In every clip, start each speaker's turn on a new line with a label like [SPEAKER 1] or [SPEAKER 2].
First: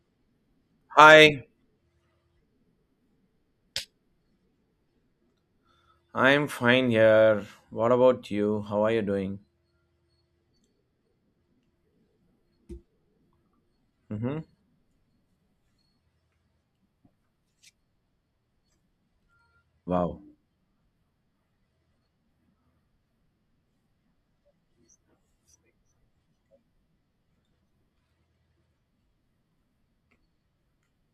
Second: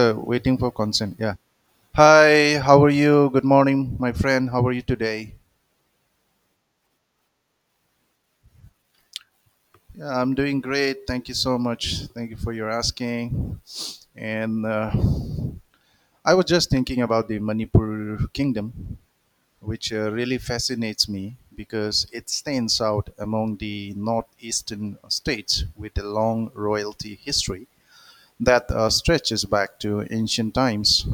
[SPEAKER 1] Waiting for consent. Yeah.
[SPEAKER 2] Hi,
[SPEAKER 1] Hi, how are you? Good morning, my friend. How are you today?
[SPEAKER 2] I'm fine here. What about you? How are you doing?
[SPEAKER 1] Yeah, I'm doing great. Thank you so much. Thank you for your asking.
[SPEAKER 2] Mm-hmm.
[SPEAKER 1] And I was just thinking about the Manipur kingdom, which
[SPEAKER 2] Wow.
[SPEAKER 1] really fascinates me because it stands out among the northeastern states with a long royalty history that stretches back to ancient times.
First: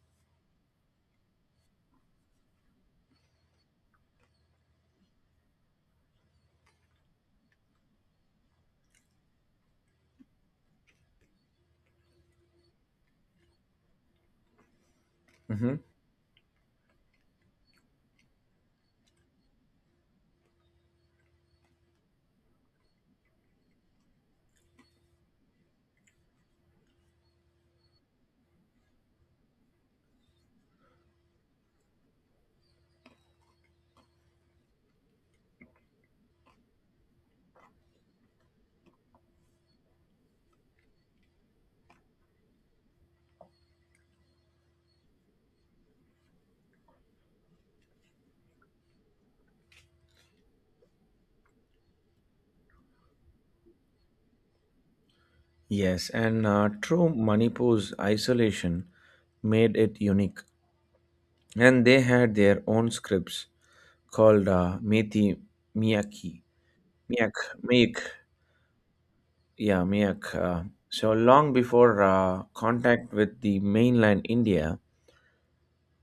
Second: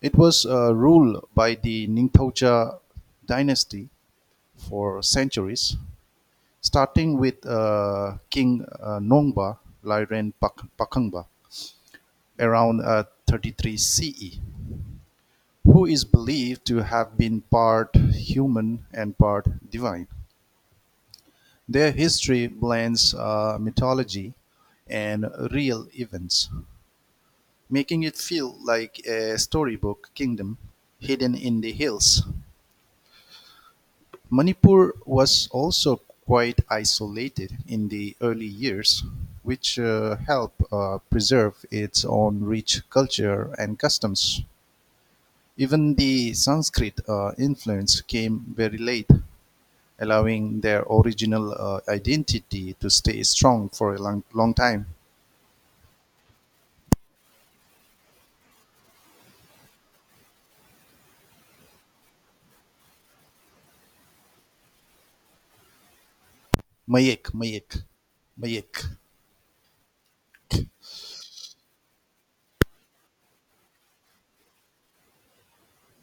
[SPEAKER 1] It was ruled by the Ningthauja dynasty for centuries, starting with King Nongba Lairen Pakangba around 33 CE,
[SPEAKER 2] Mm-hmm.
[SPEAKER 1] who is believed to have been part human and part divine. Their history blends mythology and real events, making it feel like a storybook kingdom hidden in the hills. Manipur was also quite isolated in the early years, which helped preserve its own rich culture and customs. Even the Sanskrit influence came very late, allowing their original identity to stay strong for a long, long time.
[SPEAKER 2] Yes, and true Manipur's isolation made it unique. And they had their own scripts called Methi Miyaki.
[SPEAKER 1] Mayek,
[SPEAKER 2] Miyak,
[SPEAKER 1] Mayek.
[SPEAKER 2] Miyak,
[SPEAKER 1] Mayek.
[SPEAKER 2] yeah, Miyak. So long before contact with the mainland India,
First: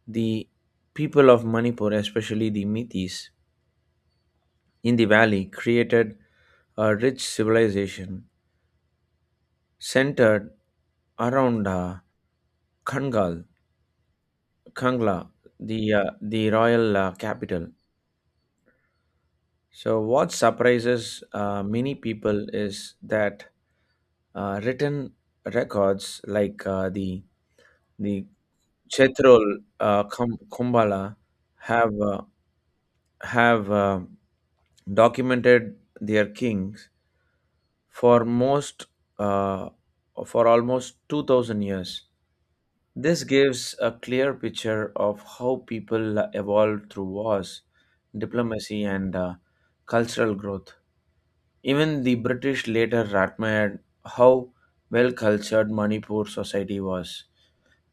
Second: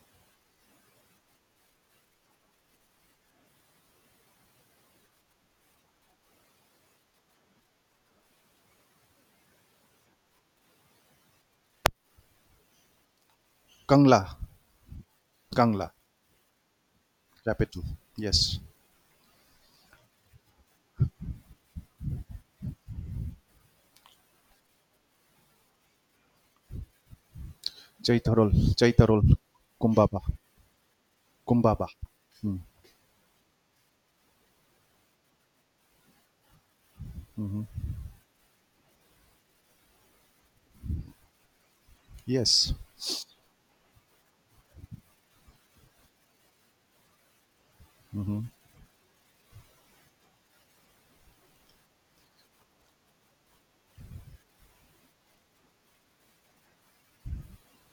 [SPEAKER 2] the people of Manipur, especially the Mithis in the valley, created a rich civilization centered around Kangal,
[SPEAKER 1] Kangla.
[SPEAKER 2] Kangla,
[SPEAKER 1] Kangla.
[SPEAKER 2] the royal capital.
[SPEAKER 1] Capital, yes.
[SPEAKER 2] So, what surprises many people is that written records like the
[SPEAKER 1] Chaitarol. Chaitarol.
[SPEAKER 2] Chetrol
[SPEAKER 1] Kumbaba.
[SPEAKER 2] Kumbala
[SPEAKER 1] Kumbaba.
[SPEAKER 2] have uh,
[SPEAKER 1] Mm.
[SPEAKER 2] have documented their kings
[SPEAKER 1] Mhm.
[SPEAKER 2] for most uh, for almost 2,000 years.
[SPEAKER 1] Yes.
[SPEAKER 2] This gives a clear picture of how people evolved through wars,
[SPEAKER 1] Hmm.
[SPEAKER 2] diplomacy, and cultural growth. Even the British later admired how well cultured Manipur society was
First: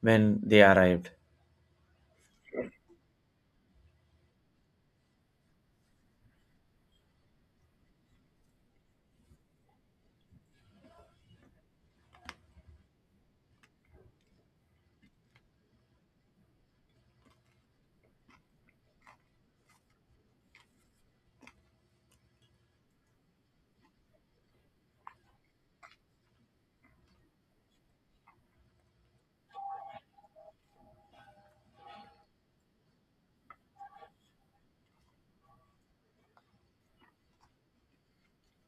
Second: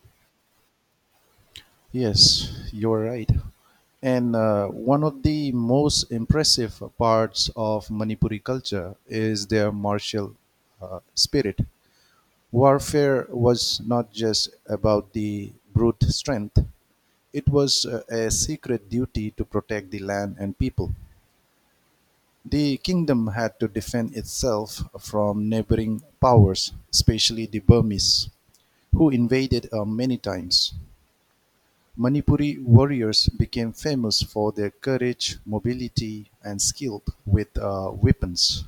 [SPEAKER 2] when they arrived.
[SPEAKER 1] Yes, you're right. And one of the most impressive parts of Manipuri culture is their martial spirit. Warfare was not just about the brute strength, it was a secret duty to protect the land and people. The kingdom had to defend itself from neighboring powers, especially the Burmese, who invaded many times. Manipuri warriors became famous for their courage, mobility and skill with weapons.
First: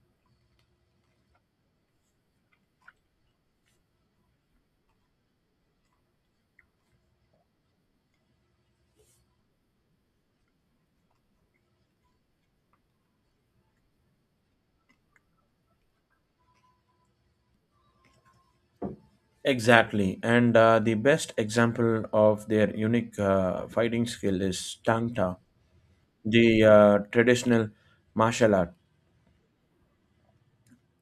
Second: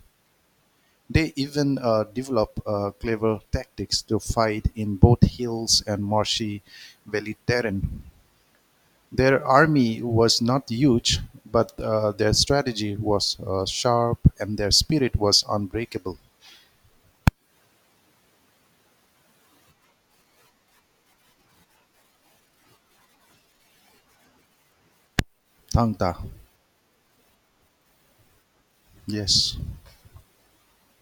[SPEAKER 1] They even developed clever tactics to fight in both hills and marshy valley terrain. Their army was not huge, but their strategy was sharp and their spirit was unbreakable.
[SPEAKER 2] Exactly, and the best example of their unique fighting skill is Tang Ta,
[SPEAKER 1] Tangta.
[SPEAKER 2] the traditional martial art.
[SPEAKER 1] Yes.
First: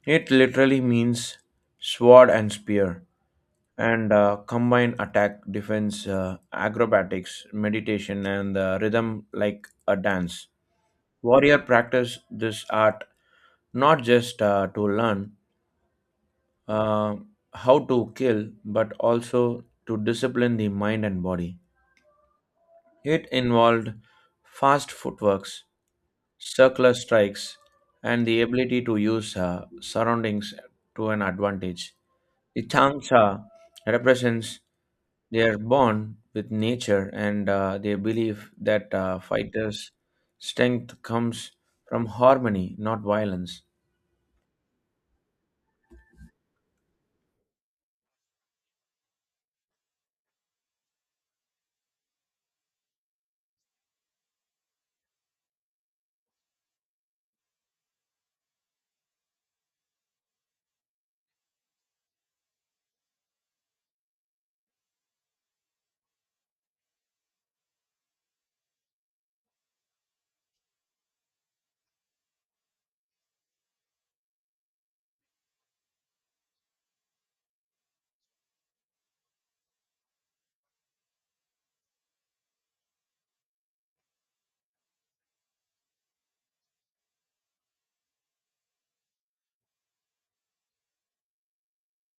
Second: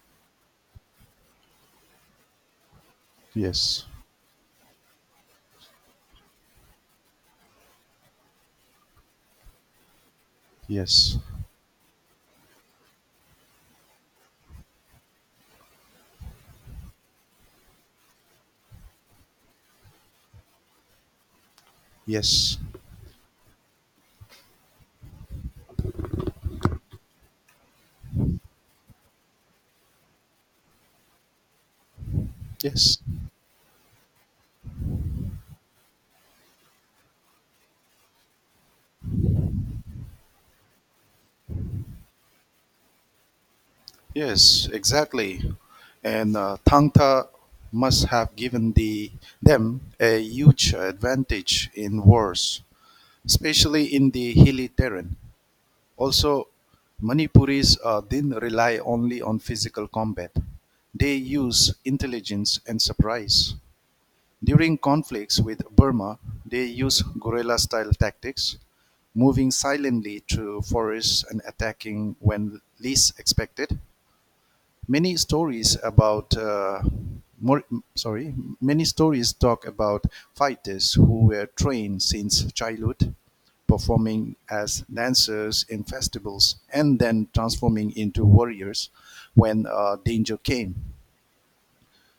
[SPEAKER 2] It literally means sword and spear
[SPEAKER 1] Yes.
[SPEAKER 2] and combine attack, defense, acrobatics, meditation, and rhythm like a dance.
[SPEAKER 1] Yes.
[SPEAKER 2] Warrior practice this art not just to learn uh, how to kill, but also to discipline the mind and body.
[SPEAKER 1] Yes.
[SPEAKER 2] It involved fast footworks, circular strikes, and the ability to use surroundings to an advantage. The
[SPEAKER 1] Yes.
[SPEAKER 2] Changsha represents. They are born with nature, and they believe that fighters' strength comes from harmony, not violence.
[SPEAKER 1] Yes, exactly. And Tangta must have given them a huge advantage in wars, especially in the hilly terrain. Also, Manipuris didn't rely only on physical combat, they use intelligence and surprise. During conflicts with Burma, they use guerrilla style tactics, moving silently through forests and attacking when least expected. Many stories about more, sorry, many stories talk about fighters who were trained since childhood, performing as dancers in festivals and then transforming into warriors when danger came.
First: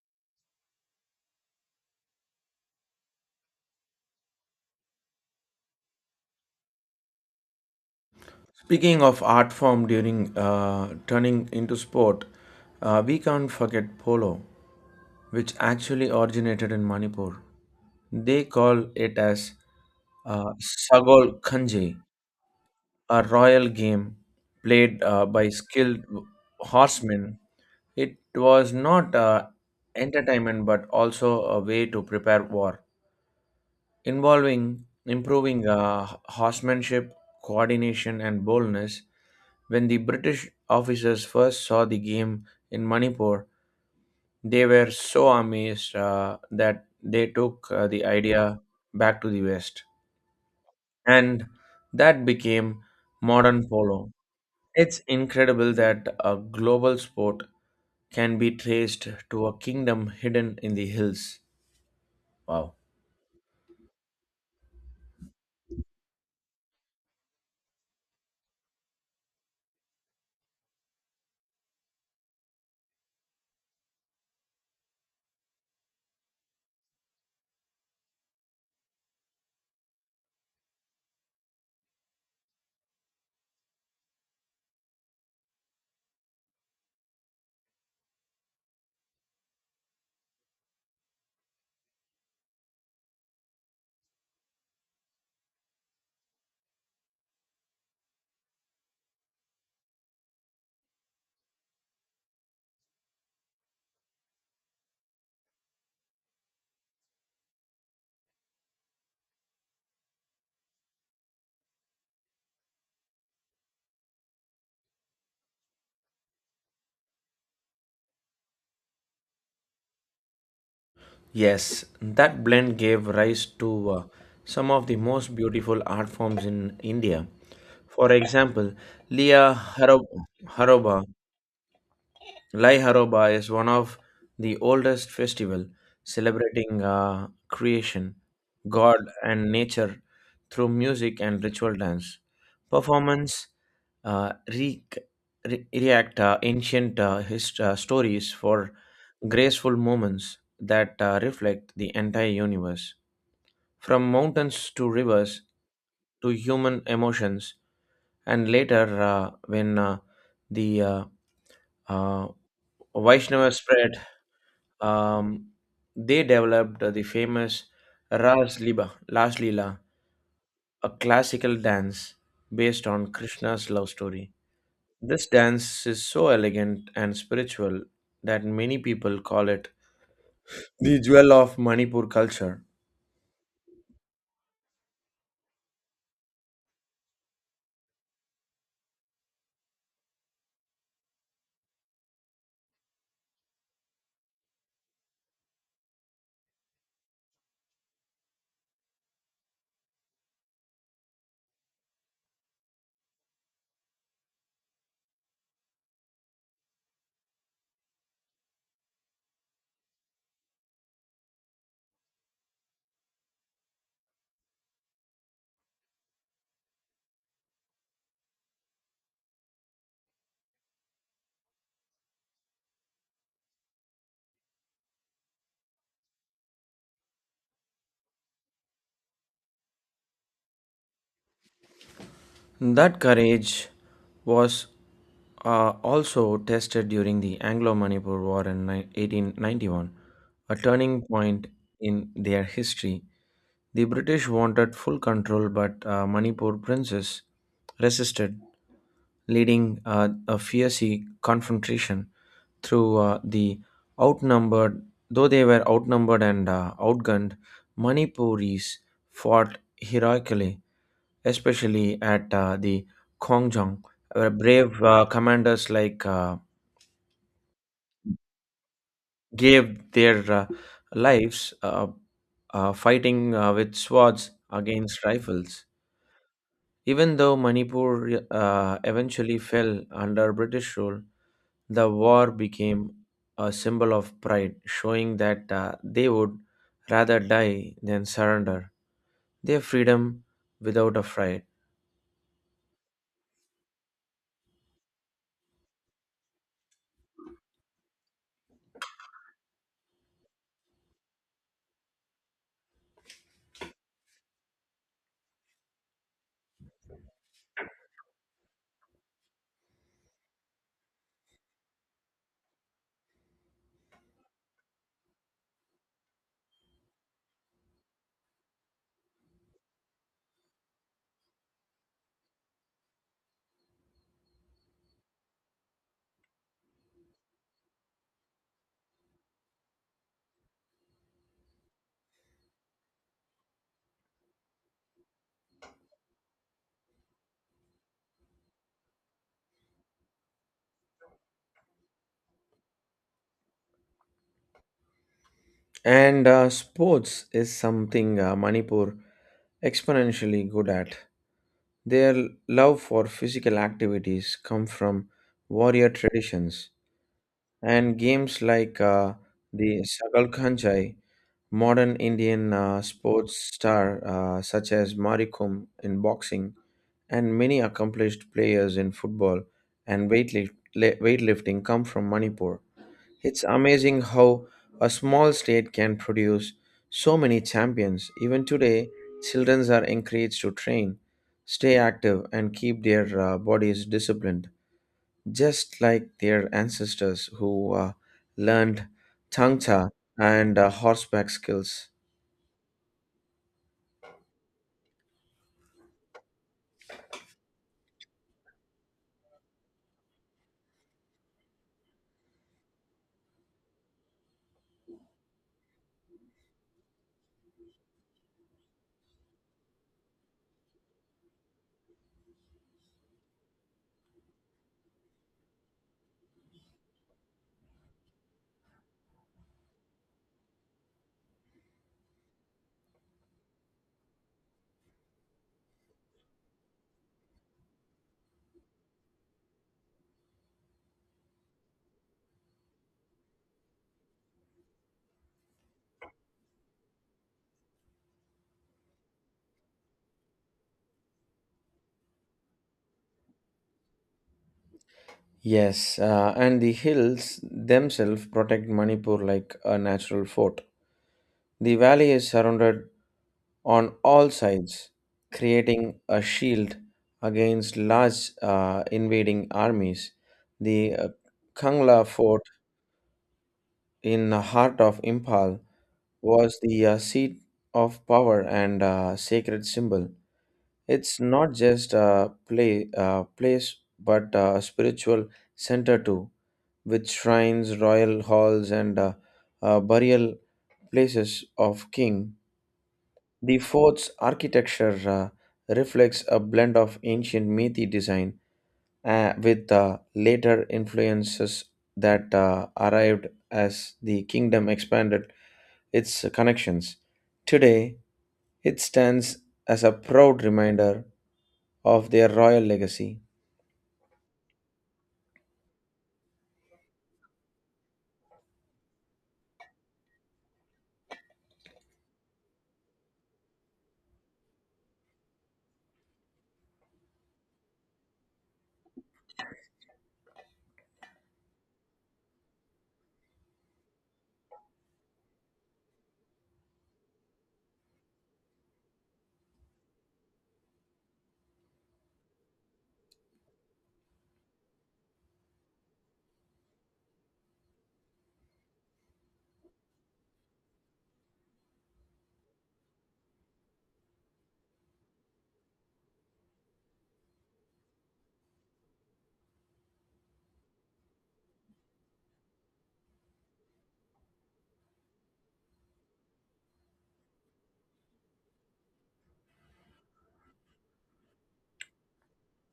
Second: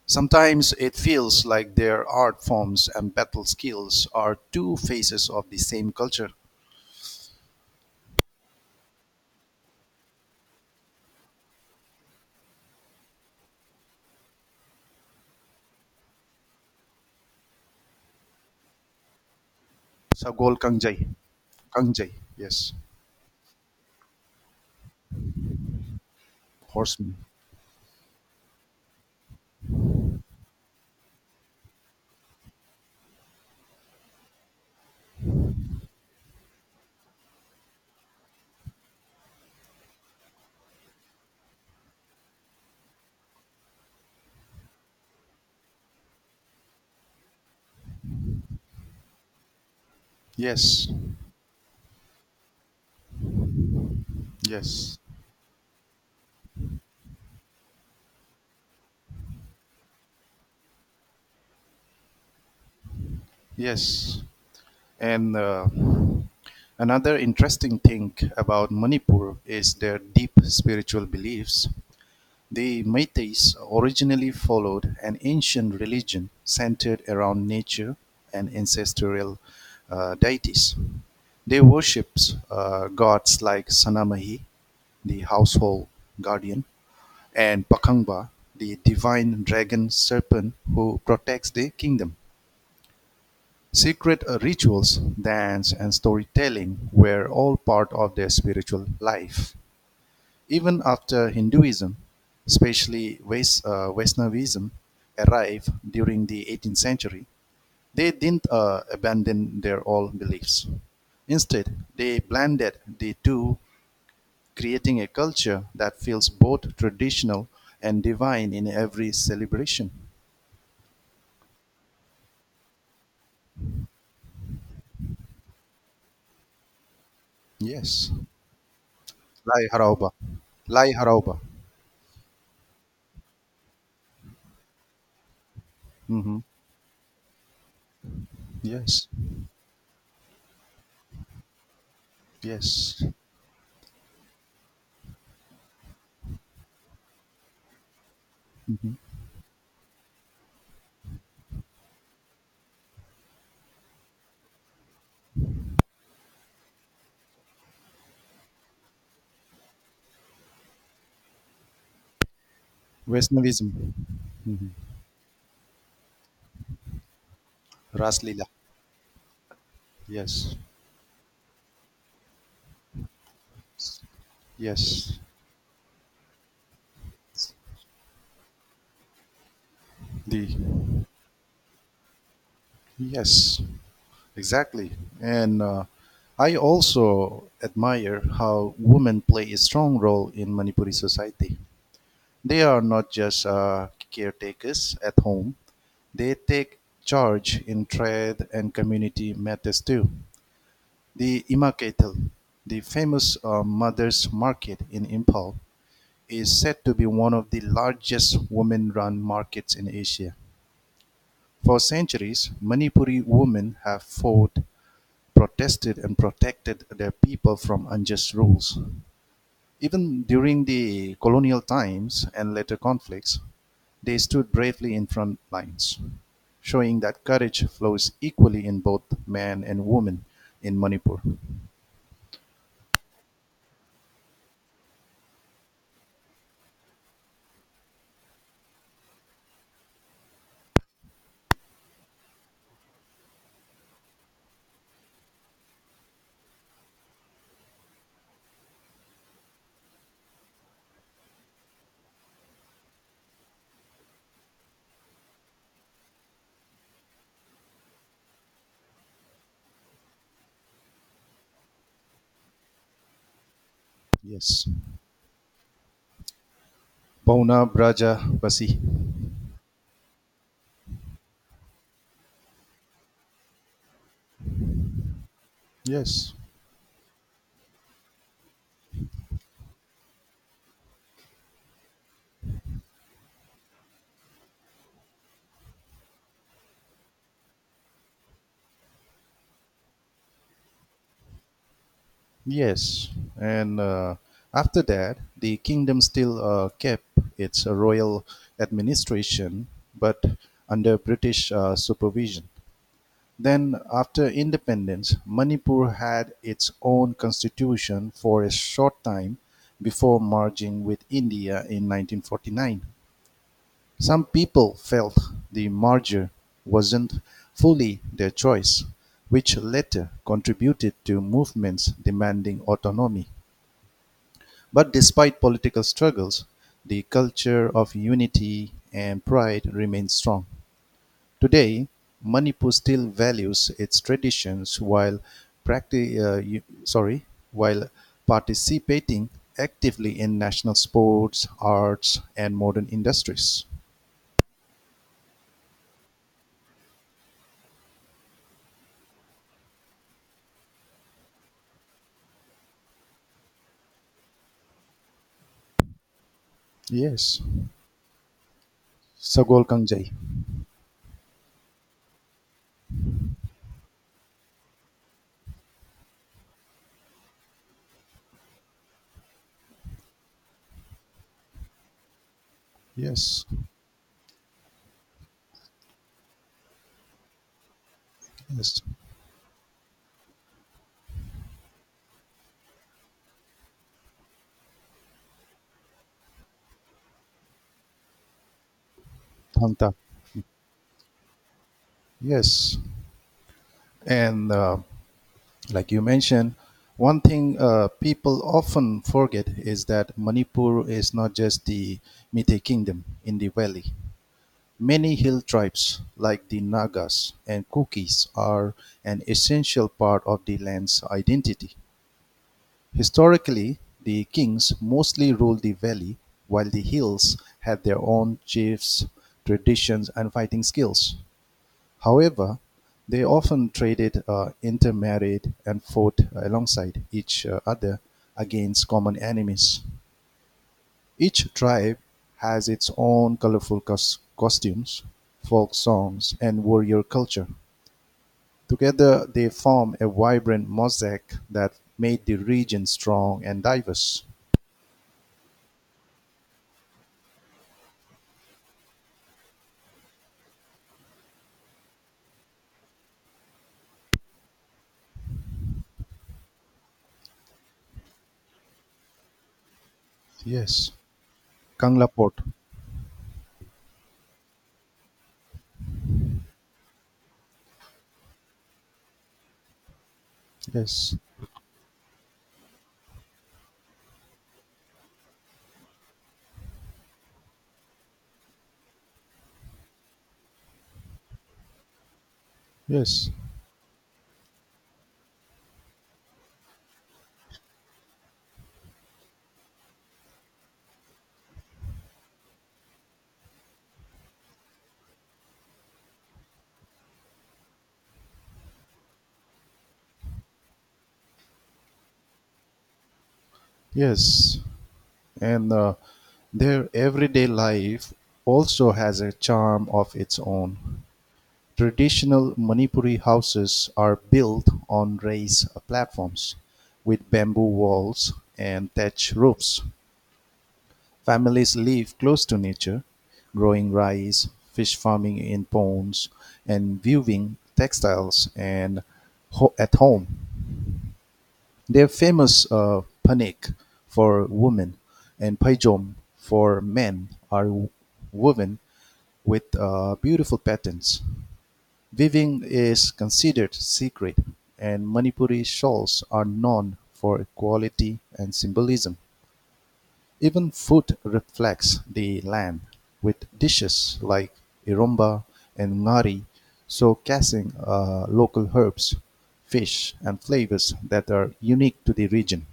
[SPEAKER 1] Sometimes it feels like their art forms and battle skills are two faces of the same culture.
[SPEAKER 2] Speaking of art form during turning into sport, we can't forget polo, which actually originated in Manipur. They call it as
[SPEAKER 1] Sagol
[SPEAKER 2] uh,
[SPEAKER 1] kangjai.
[SPEAKER 2] Sagol Kanje,
[SPEAKER 1] Kangjai. Yes.
[SPEAKER 2] a royal game played by skilled
[SPEAKER 1] Horsemen.
[SPEAKER 2] horsemen. It was not entertainment but also a way to prepare war, involving improving horsemanship, coordination, and boldness. When the British officers first saw the game in Manipur, they were so amazed that they took the idea back to the West.
[SPEAKER 1] Yes.
[SPEAKER 2] And that became modern polo.
[SPEAKER 1] Yes.
[SPEAKER 2] It's incredible that a global sport can be traced to a kingdom hidden in the hills. Wow.
[SPEAKER 1] Yes. And another interesting thing about Manipur is their deep spiritual beliefs. The Métis originally followed an ancient religion centered around nature and ancestral deities. They worshipped gods like Sanamahi, the household guardian, and Pakangba, the divine dragon serpent who protects the kingdom. Secret rituals, dance, and storytelling were all part of their spiritual life. Even after Hinduism, especially Vaishnavism, arrived during the 18th century, they didn't abandon their old beliefs. Instead, they blended the two, creating a culture that feels both traditional and divine in every celebration.
[SPEAKER 2] Yes, that blend gave rise to some of the most beautiful art forms in India.
[SPEAKER 1] Yes.
[SPEAKER 2] For example, Liya
[SPEAKER 1] Lai Harauba. Lai
[SPEAKER 2] Haroba
[SPEAKER 1] Harauba.
[SPEAKER 2] Lai Haroba is one of the oldest festival
[SPEAKER 1] Hmm.
[SPEAKER 2] celebrating creation, God
[SPEAKER 1] Yes.
[SPEAKER 2] and nature through music and ritual dance.
[SPEAKER 1] Yes.
[SPEAKER 2] Performance uh, re- react ancient stories for
[SPEAKER 1] Mhm.
[SPEAKER 2] graceful moments that reflect the entire universe. From mountains to rivers to human emotions, and later when the uh, Vaishnava
[SPEAKER 1] Vaishnavism.
[SPEAKER 2] spread,
[SPEAKER 1] Mhm.
[SPEAKER 2] um, they developed the famous
[SPEAKER 1] Raslila.
[SPEAKER 2] Ras Lila,
[SPEAKER 1] Yes.
[SPEAKER 2] a classical dance based on Krishna's love story.
[SPEAKER 1] Yes.
[SPEAKER 2] This dance is so elegant and spiritual that many people call it
[SPEAKER 1] The.
[SPEAKER 2] the jewel of Manipur culture.
[SPEAKER 1] Yes. Exactly. And I also admire how women play a strong role in Manipuri society. They are not just caretakers at home. They take charge in trade and community matters too. The Imaketal, the famous mother's market in Impal, is said to be one of the largest women-run markets in Asia. For centuries, Manipuri women have fought, protested and protected their people from unjust rules. Even during the colonial times and later conflicts, they stood bravely in front lines, showing that courage flows equally in both men and women in Manipur.
[SPEAKER 2] That courage was also tested during the Anglo Manipur War in 1891, a turning point in their history. The British wanted full control, but Manipur princes resisted, leading a fierce confrontation through uh, the outnumbered, though they were outnumbered and outgunned. Manipuris fought heroically, especially at the Kongjong, where
[SPEAKER 1] Yes.
[SPEAKER 2] brave commanders like
[SPEAKER 1] Pauna Braja Basi.
[SPEAKER 2] gave their lives fighting with swords against rifles.
[SPEAKER 1] Yes.
[SPEAKER 2] Even though Manipur eventually fell under British rule, the war became a symbol of pride, showing that they would rather die than surrender their freedom without a fight.
[SPEAKER 1] Yes, and after that, the kingdom still kept its royal administration, but under British supervision. Then, after independence, Manipur had its own constitution for a short time before merging with India in 1949. Some people felt the merger wasn't fully their choice, which later contributed to movements demanding autonomy. But despite political struggles, the culture of unity and pride remains strong. Today, Manipur still values its traditions while sorry, while participating actively in national sports, arts, and modern industries.
[SPEAKER 2] And sports is something Manipur exponentially good at. Their love for physical activities come from warrior traditions
[SPEAKER 1] Yes,
[SPEAKER 2] and games like
[SPEAKER 1] Sagol
[SPEAKER 2] the
[SPEAKER 1] Kangjai.
[SPEAKER 2] Sakal Khanjai, modern Indian sports star such as Marikum in boxing, and many accomplished players in football and weightlifting come from Manipur. It's
[SPEAKER 1] Yes.
[SPEAKER 2] amazing how a small state can produce so many champions. Even
[SPEAKER 1] Yes,
[SPEAKER 2] today, children are encouraged to train, stay active, and keep their bodies disciplined just like their ancestors who learned tangta
[SPEAKER 1] Thanta.
[SPEAKER 2] and horseback skills.
[SPEAKER 1] Yes, and like you mentioned, one thing people often forget is that Manipur is not just the Meitei kingdom in the valley. Many hill tribes, like the Nagas and Kukis, are an essential part of the land's identity. Historically, the kings mostly ruled the valley, while the hills had their own chiefs, traditions, and fighting skills. However, they often traded, intermarried, and fought alongside each other against common enemies. Each tribe has its own colorful costumes, folk songs, and warrior culture. Together, they form a vibrant mosaic that made the region strong and diverse.
[SPEAKER 2] Yes, and the hills themselves protect Manipur like a natural fort. The valley is surrounded on all sides, creating a shield against large invading armies.
[SPEAKER 1] Yes,
[SPEAKER 2] The Kangla
[SPEAKER 1] Kangla Port.
[SPEAKER 2] fort in the heart of Impal was the seat of power and sacred symbol.
[SPEAKER 1] Yes.
[SPEAKER 2] It's not just a place, but a spiritual center too, with shrines, royal halls, and burial places of king.
[SPEAKER 1] Yes.
[SPEAKER 2] The fort's architecture reflects a blend of ancient Methi design with later influences that arrived as the kingdom expanded its connections. Today, it stands as a proud reminder of their royal legacy.
[SPEAKER 1] Yes. And their everyday life also has a charm of its own. Traditional Manipuri houses are built on raised platforms with bamboo walls and thatch roofs. Families live close to nature, growing rice, fish farming in ponds, and weaving textiles and at home. They're famous Panik for women and Paijom for men are woven with beautiful patterns. Weaving is considered sacred and Manipuri shawls are known for quality and symbolism. Even food reflects the land with dishes like iromba and ngari showcasing local herbs, fish and flavors that are unique to the region.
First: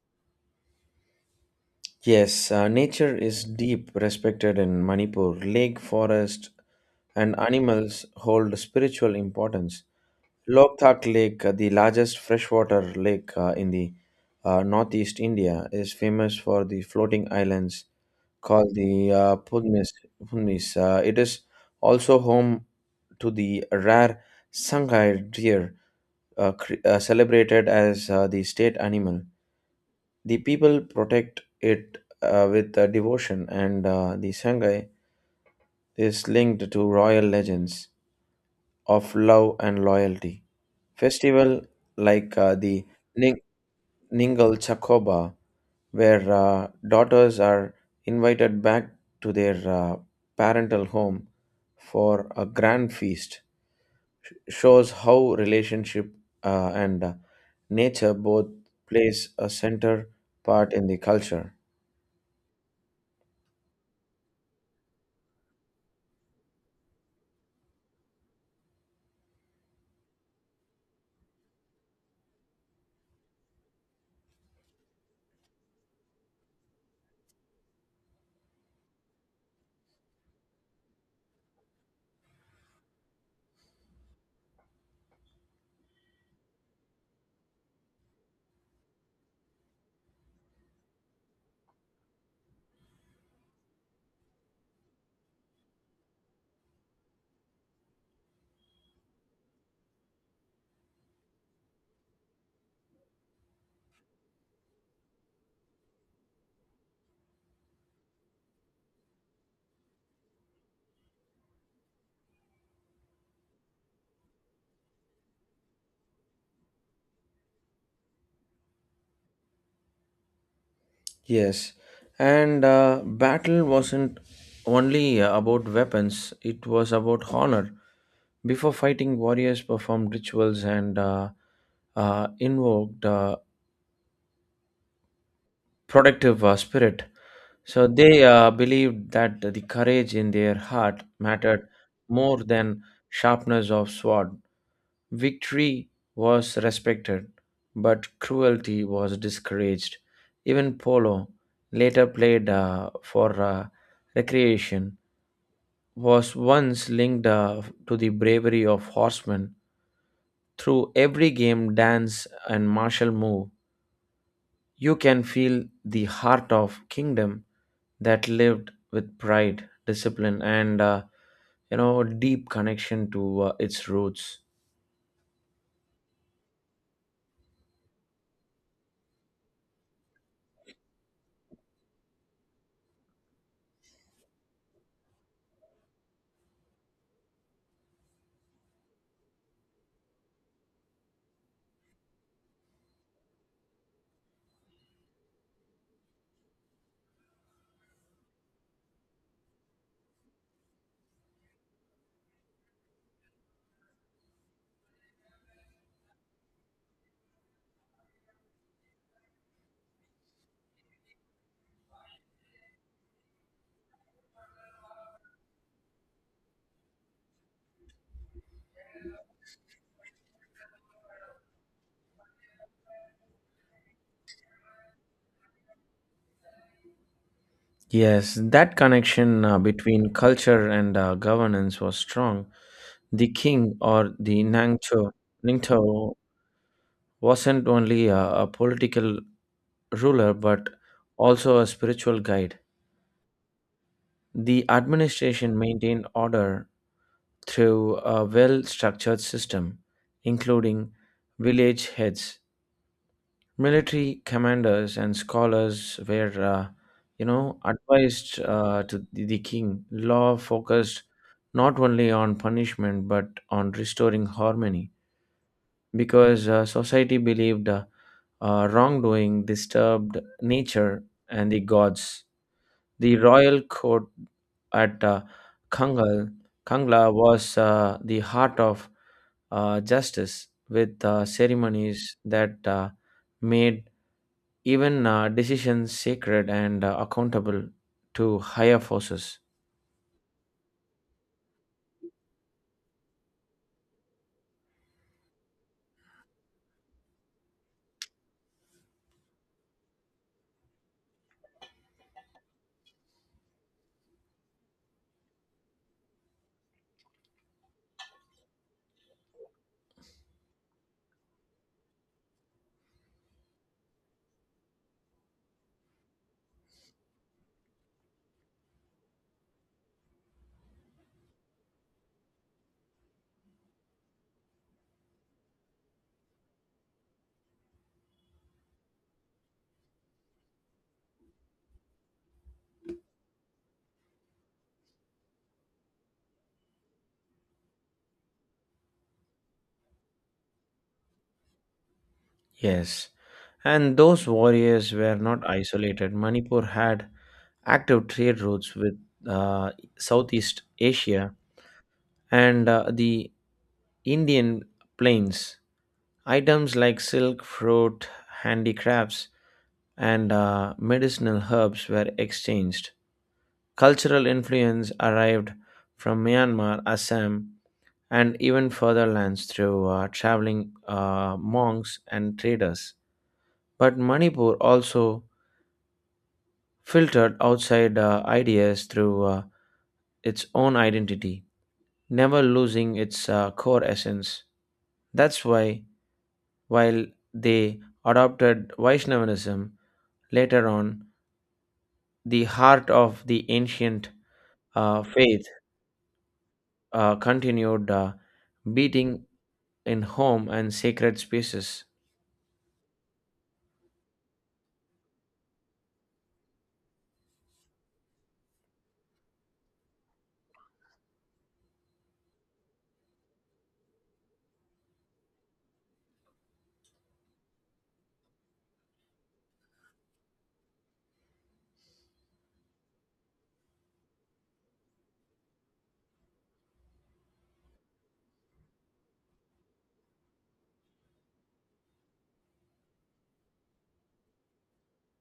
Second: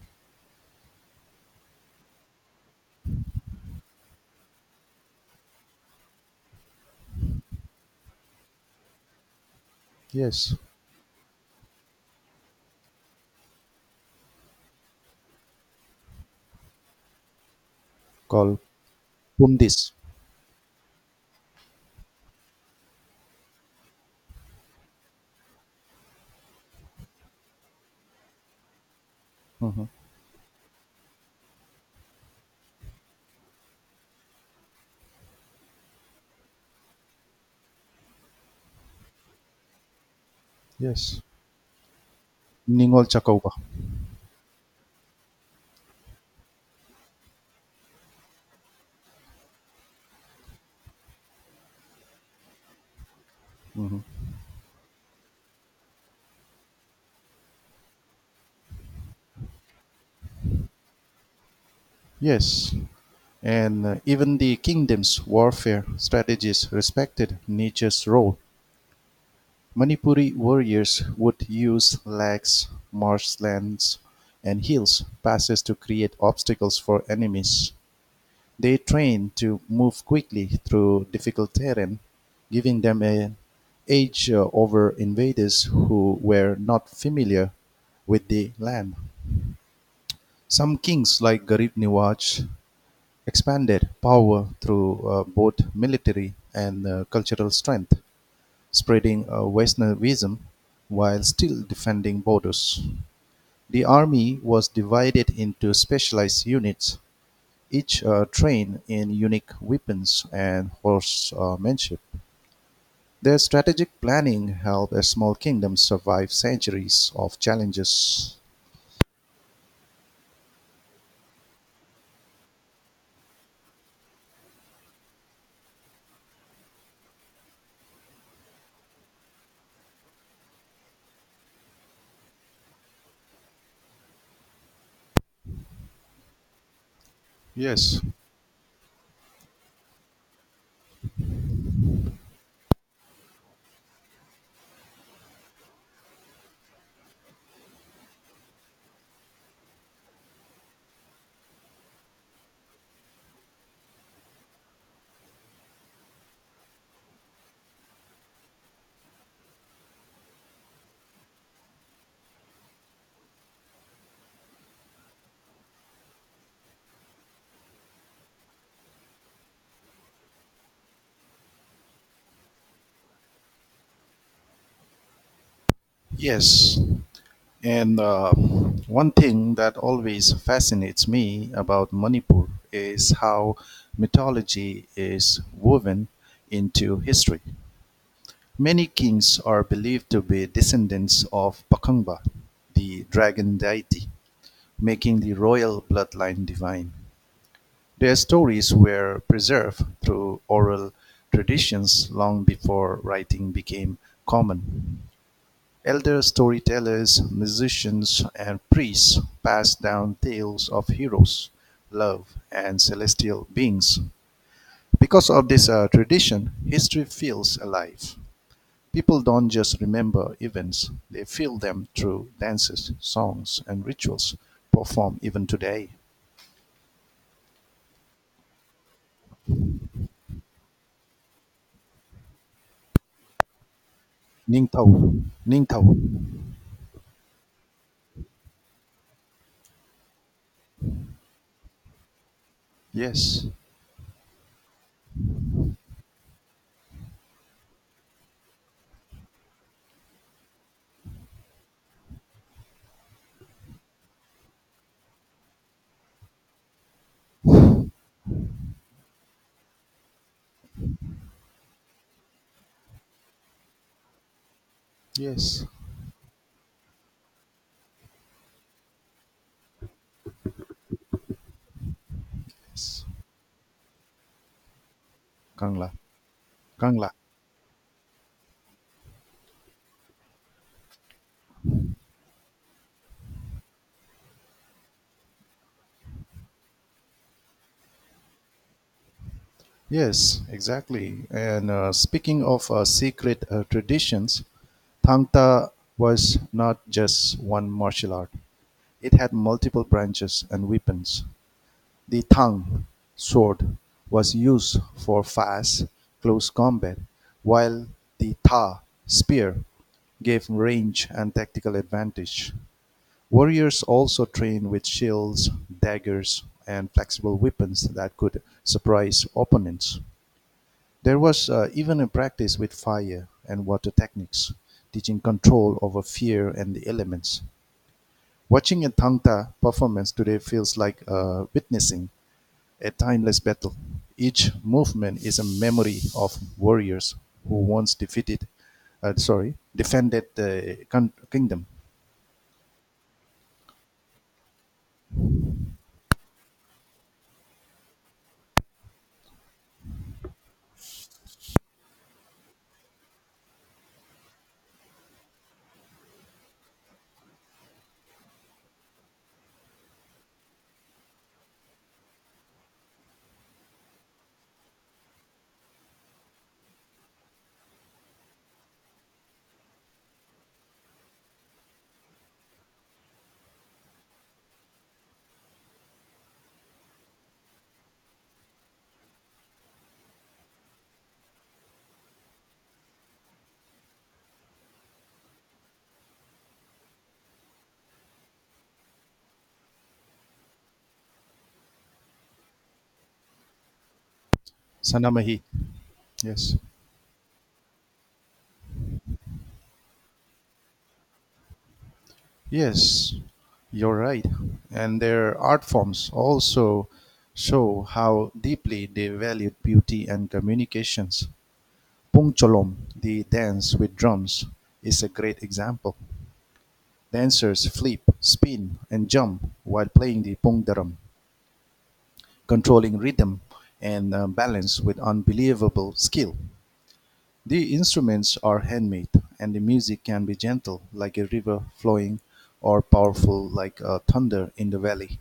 [SPEAKER 2] Yes, nature is deep respected in Manipur. Lake, forest, and animals hold spiritual importance.
[SPEAKER 1] Yes.
[SPEAKER 2] Loktak Lake, the largest freshwater lake in the northeast India, is famous for the floating islands
[SPEAKER 1] Called
[SPEAKER 2] called the Pudmis.
[SPEAKER 1] Pundis.
[SPEAKER 2] Pudmis. It is also home to the rare Sangai deer, celebrated as the state animal.
[SPEAKER 1] Mhm.
[SPEAKER 2] The people protect it with devotion, and the sangai is linked to royal legends of love and loyalty.
[SPEAKER 1] Yes.
[SPEAKER 2] Festival like the
[SPEAKER 1] Ningol
[SPEAKER 2] Ning-
[SPEAKER 1] Chacoba.
[SPEAKER 2] Ningal Chakoba, where daughters are invited back to their parental home for a grand feast, sh- shows how relationship and nature both plays a center part in the culture.
[SPEAKER 1] Yes. And even the kingdom's warfare strategies respected nature's role. Manipuri warriors would use lakes, marshlands, and hills passes to create obstacles for enemies. They trained to move quickly through difficult terrain, giving them an edge over invaders who were not familiar with the land. Some kings, like Garib Niwaj, expanded power through both military and cultural strength, spreading Vaishnavism while still defending borders. The army was divided into specialized units, each trained in unique weapons and horsemanship. Their strategic planning helped a small kingdom survive centuries of challenges.
[SPEAKER 2] Yes, and battle wasn't only about weapons, it was about honor. Before fighting, warriors performed rituals and invoked protective spirit. So
[SPEAKER 1] Yes.
[SPEAKER 2] they believed that the courage in their heart mattered more than sharpness of sword. Victory was respected, but cruelty was discouraged. Even polo, later played for recreation, was once linked to the bravery of horsemen. Through every game, dance, and martial move, you can feel the heart of kingdom that lived with pride, discipline, and deep connection to its roots.
[SPEAKER 1] Yes. And one thing that always fascinates me about Manipur is how mythology is woven into history. Many kings are believed to be descendants of Pakangba, the dragon deity, making the royal bloodline divine. Their stories were preserved through oral traditions long before writing became common. Elder storytellers, musicians, and priests pass down tales of heroes, love, and celestial beings. Because of this tradition, history feels alive. People don't just remember events, they feel them through dances, songs, and rituals performed even today.
[SPEAKER 2] Yes, that connection between culture and governance was strong. The king or the
[SPEAKER 1] Ningtao. Ningtao.
[SPEAKER 2] Ningto wasn't only a political ruler but also a spiritual guide.
[SPEAKER 1] Yes.
[SPEAKER 2] The administration maintained order through a well structured system, including village heads military commanders and scholars were advised to the king law focused not only on punishment but on restoring harmony
[SPEAKER 1] Yes.
[SPEAKER 2] because society believed wrongdoing disturbed nature and the gods.
[SPEAKER 1] Yes.
[SPEAKER 2] The royal court at
[SPEAKER 1] Kangla.
[SPEAKER 2] kangal kangla
[SPEAKER 1] Kangla.
[SPEAKER 2] was the heart of justice with ceremonies that made even decisions sacred and accountable to higher forces.
[SPEAKER 1] Yes, exactly. And speaking of secret traditions, Thang Ta was not just one martial art. It had multiple branches and weapons. The Thang sword was used for fast, close combat, while the Ta spear gave range and tactical advantage. Warriors also trained with shields, daggers, and flexible weapons that could surprise opponents. There was even a practice with fire and water techniques, teaching control over fear and the elements. Watching a Tangta performance today feels like witnessing a timeless battle. Each movement is a memory of warriors who once defeated, sorry, defended the kingdom.
[SPEAKER 2] Yes, and those warriors were not isolated. Manipur had active trade routes with uh, Southeast Asia and the Indian plains. Items like silk, fruit, handicrafts, and medicinal herbs were exchanged. Cultural influence arrived from Myanmar, Assam, and even further lands through traveling monks and traders. But Manipur also filtered outside ideas through its own identity, never losing its core essence. That's why, while they adopted Vaishnavism later on, the heart of the ancient
[SPEAKER 1] Sanamahi.
[SPEAKER 2] faith
[SPEAKER 1] Yes.
[SPEAKER 2] continued beating in home and sacred spaces.
[SPEAKER 1] Yes, you're right. And their art forms also show how deeply they valued beauty and communications. Pungcholom, the dance with drums, is a great example. Dancers flip, spin, and jump while playing the pungdaram, controlling rhythm and balance with unbelievable skill. The instruments are handmade, and the music can be gentle like a river flowing or powerful like thunder in the valley.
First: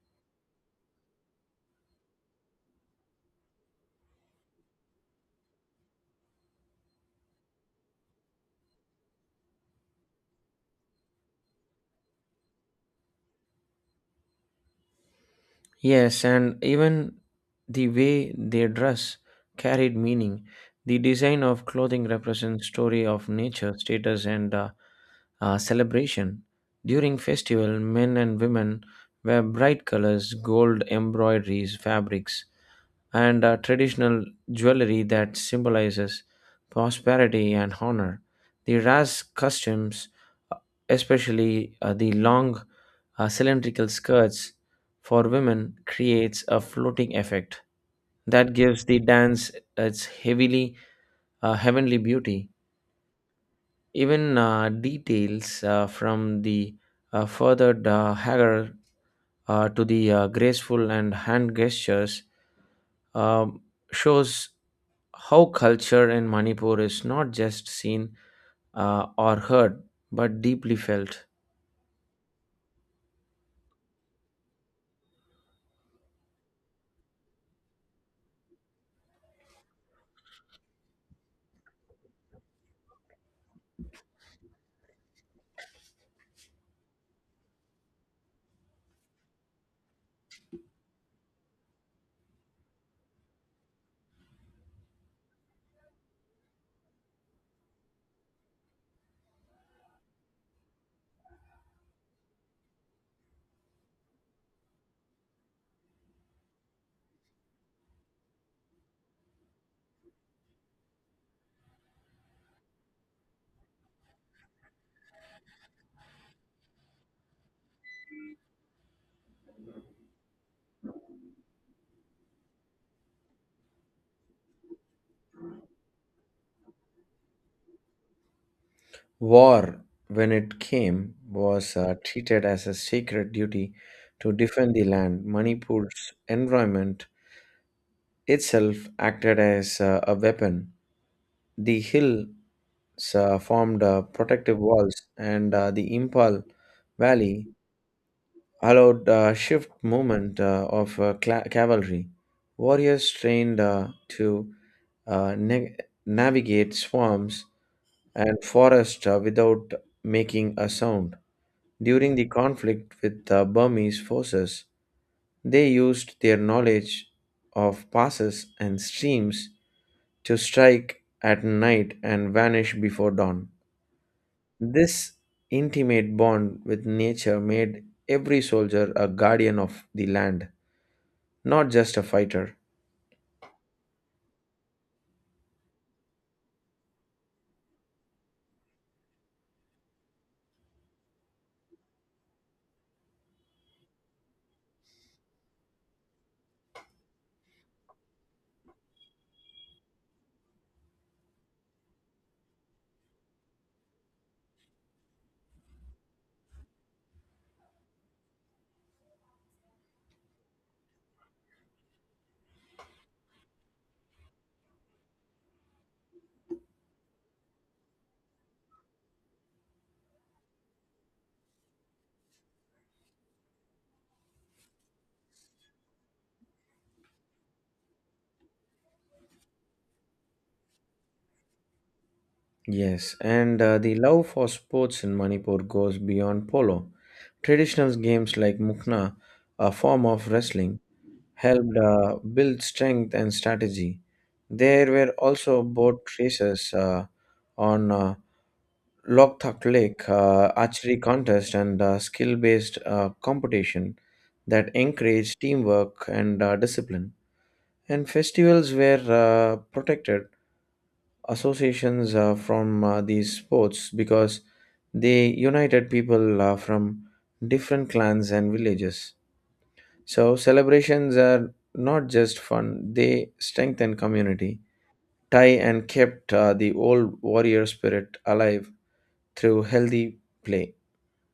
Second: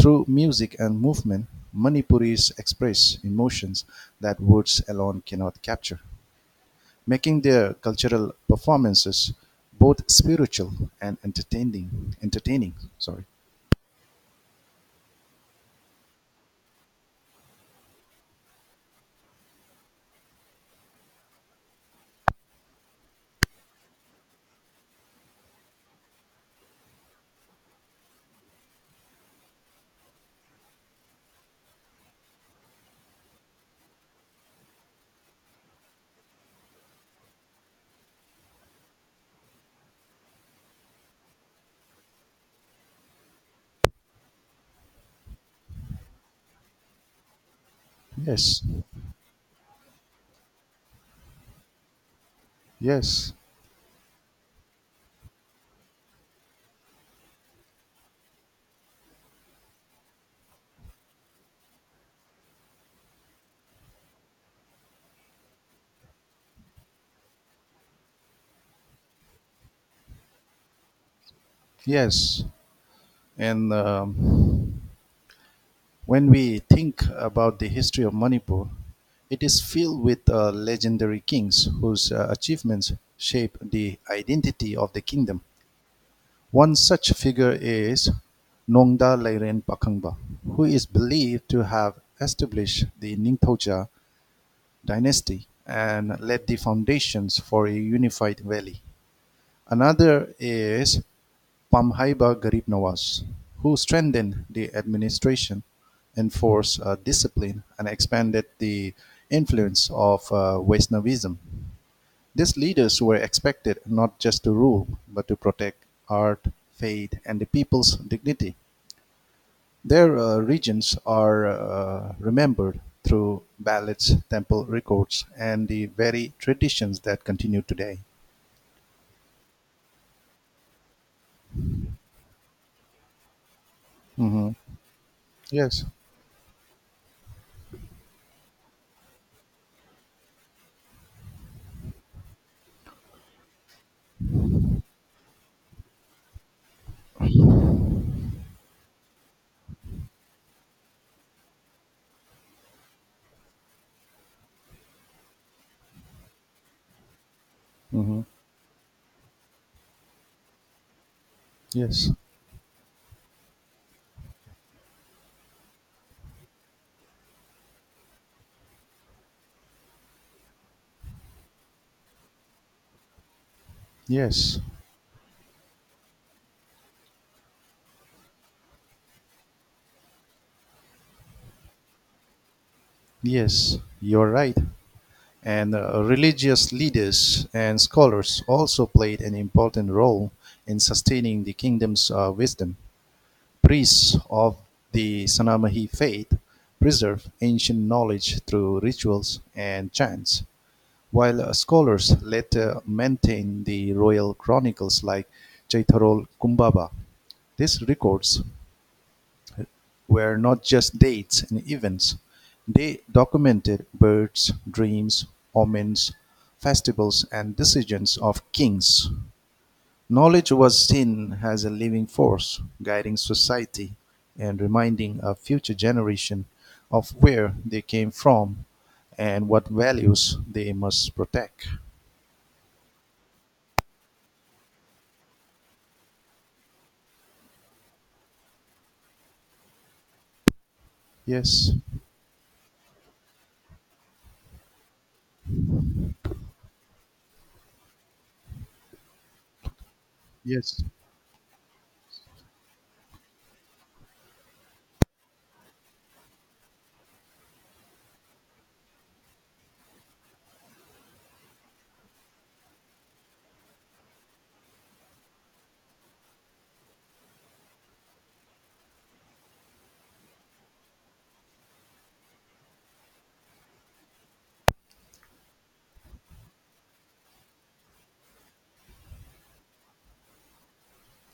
[SPEAKER 1] Through music and movement, Manipuris express emotions that words alone cannot capture, making their cultural performances both spiritual and entertaining. Entertaining, sorry.
[SPEAKER 2] Yes, and even the way they dress carried meaning. The design of clothing represents story of nature, status, and celebration. During festival, men and women wear bright colors, gold embroideries, fabrics, and traditional jewelry that symbolizes prosperity and honor. The Ras customs especially the long cylindrical skirts for women creates a floating effect that
[SPEAKER 1] Yes.
[SPEAKER 2] gives the dance its heavily heavenly beauty.
[SPEAKER 1] Yes.
[SPEAKER 2] Even details from the furthered hagar to the graceful and hand gestures um, shows how culture in manipur is not just seen or heard but deeply felt.
[SPEAKER 1] Yes. And when we think about the history of Manipur, it is filled with legendary kings whose achievements shape the identity of the kingdom. One such figure is Nongda Leren Pakhangba, who is believed to have established the Ningpoja dynasty and laid the foundations for a unified valley. Another is Pamhaiba Garib Nawaz, who strengthened the administration, enforced discipline, and expanded the influence of Vaishnavism. These leaders were expected not just to rule, but to protect art, faith, and the people's dignity. Their regions are remembered through ballads, temple records, and the very traditions that continue today.
[SPEAKER 2] War, when it came, was treated as a sacred duty to
[SPEAKER 1] Hmm.
[SPEAKER 2] defend the land.
[SPEAKER 1] Yes.
[SPEAKER 2] Manipur's environment itself acted as a weapon. The hills formed protective walls, and the Impal Valley allowed shift movement of cla cavalry. Warriors trained to uh, na- navigate swamps
[SPEAKER 1] Hmm.
[SPEAKER 2] and forests without making a sound.
[SPEAKER 1] Yes.
[SPEAKER 2] During the conflict with the Burmese forces, they used their knowledge of passes and streams to strike at night and vanish before dawn.
[SPEAKER 1] Yes.
[SPEAKER 2] This intimate bond with nature made every soldier a guardian of the land, not just a fighter.
[SPEAKER 1] Yes. You're right. And religious leaders and scholars also played an important role in sustaining the kingdom's wisdom. Priests of the Sanamahi faith preserve ancient knowledge through rituals and chants, while scholars later maintain the royal chronicles like Chaitharol Kumbhaba. These records were not just dates and events, they documented births, dreams, omens, festivals, and decisions of kings. Knowledge was seen as a living force, guiding society and reminding a future generation of where they came from and what values they must protect.
[SPEAKER 2] Yes, and the love for sports in Manipur goes beyond polo. Traditional games like mukna, a form of wrestling,
[SPEAKER 1] Yes.
[SPEAKER 2] helped build strength and strategy. There were also boat races on Loktak Lake,
[SPEAKER 1] Yes.
[SPEAKER 2] archery contest, and skill based competition that encouraged teamwork and discipline. And festivals were protected associations from these sports because they united people from different clans and villages. So celebrations are not just fun; they strengthen community, tie, and kept the old warrior spirit alive through healthy play.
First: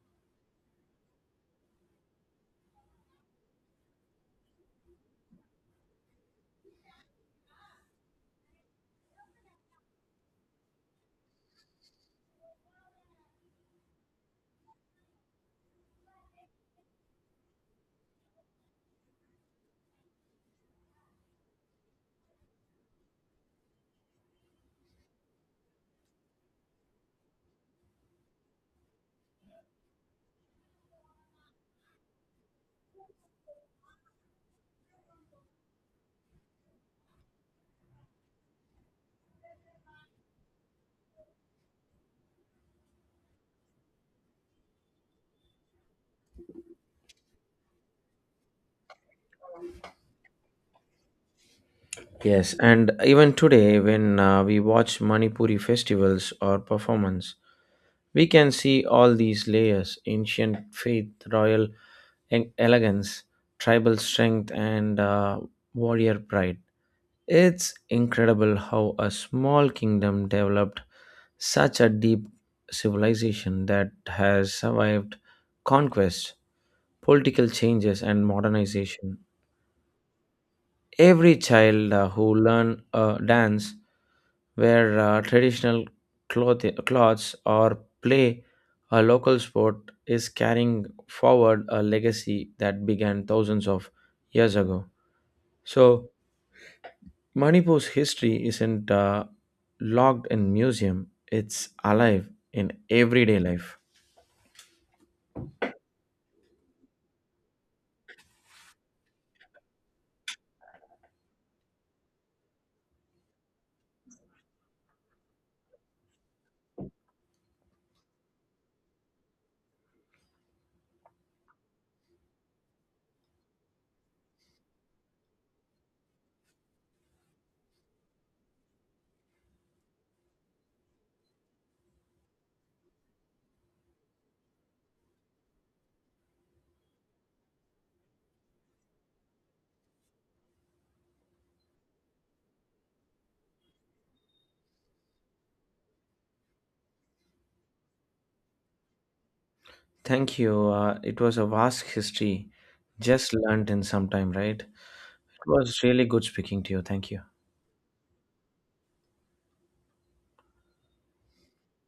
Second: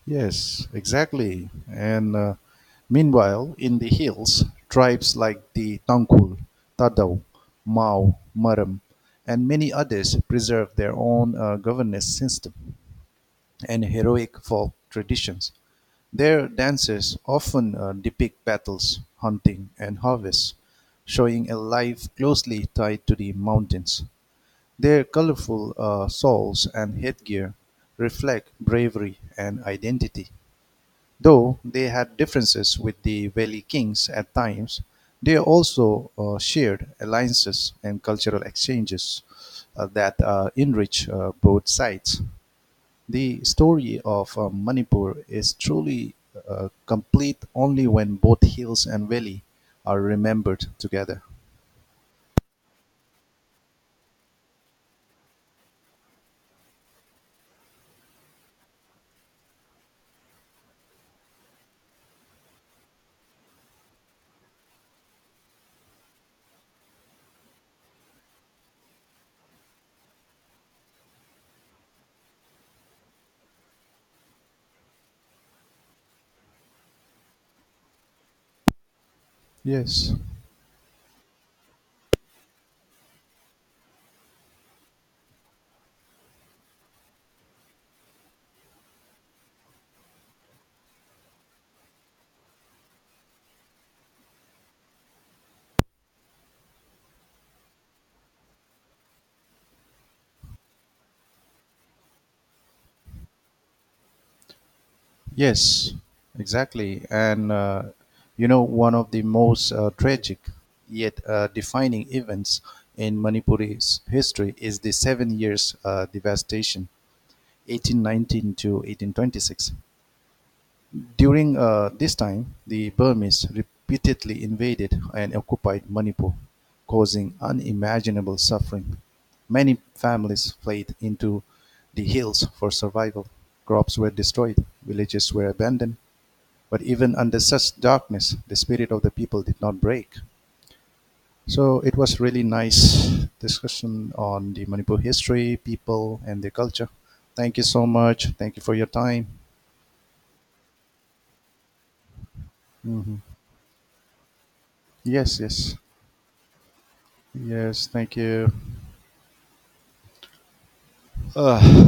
[SPEAKER 1] Yes, exactly. And meanwhile, in the hills, tribes like the Tangkul, Tadau, Mao, Maram, and many others preserve their own governance system and heroic folk traditions. Their dances often depict battles, hunting, and harvests, showing a life closely tied to the mountains. Their colorful shawls and headgear reflect bravery and identity. Though they had differences with the Valley Kings at times, they also shared alliances and cultural exchanges that enrich both sides. The story of Manipur is truly complete only when both hills and valley are remembered together.
[SPEAKER 2] Yes, and even today, when we watch Manipuri festivals or performance, we can see all these layers ancient faith, royal elegance, tribal strength, and warrior pride. It's incredible how a small kingdom developed such a deep civilization that has survived conquest, political changes, and modernization.
[SPEAKER 1] Yes.
[SPEAKER 2] Every child who learn dance wear traditional clothes or play a local sport is carrying forward a legacy that began thousands of years ago. So Manipur's history isn't locked in museum; it's alive in everyday life.
[SPEAKER 1] Yes, exactly. And one of the most tragic yet defining events in Manipuri's history is the 7 years devastation, 1819 to 1826. During this time, the Burmese repeatedly invaded and occupied Manipur, causing unimaginable suffering. Many families fled into the hills for survival. Crops were destroyed, villages were abandoned, but even under such darkness, the spirit of the people did not break. So it was really nice discussion on the Manipur history, people, and the culture. Thank you so much. Thank you for your time.
[SPEAKER 2] Thank you. It was a vast history,
[SPEAKER 1] Mhm.
[SPEAKER 2] just learned in some time, right? It
[SPEAKER 1] Yes, yes.
[SPEAKER 2] was really good speaking to you. Thank you.
[SPEAKER 1] Yes, thank you. Ugh.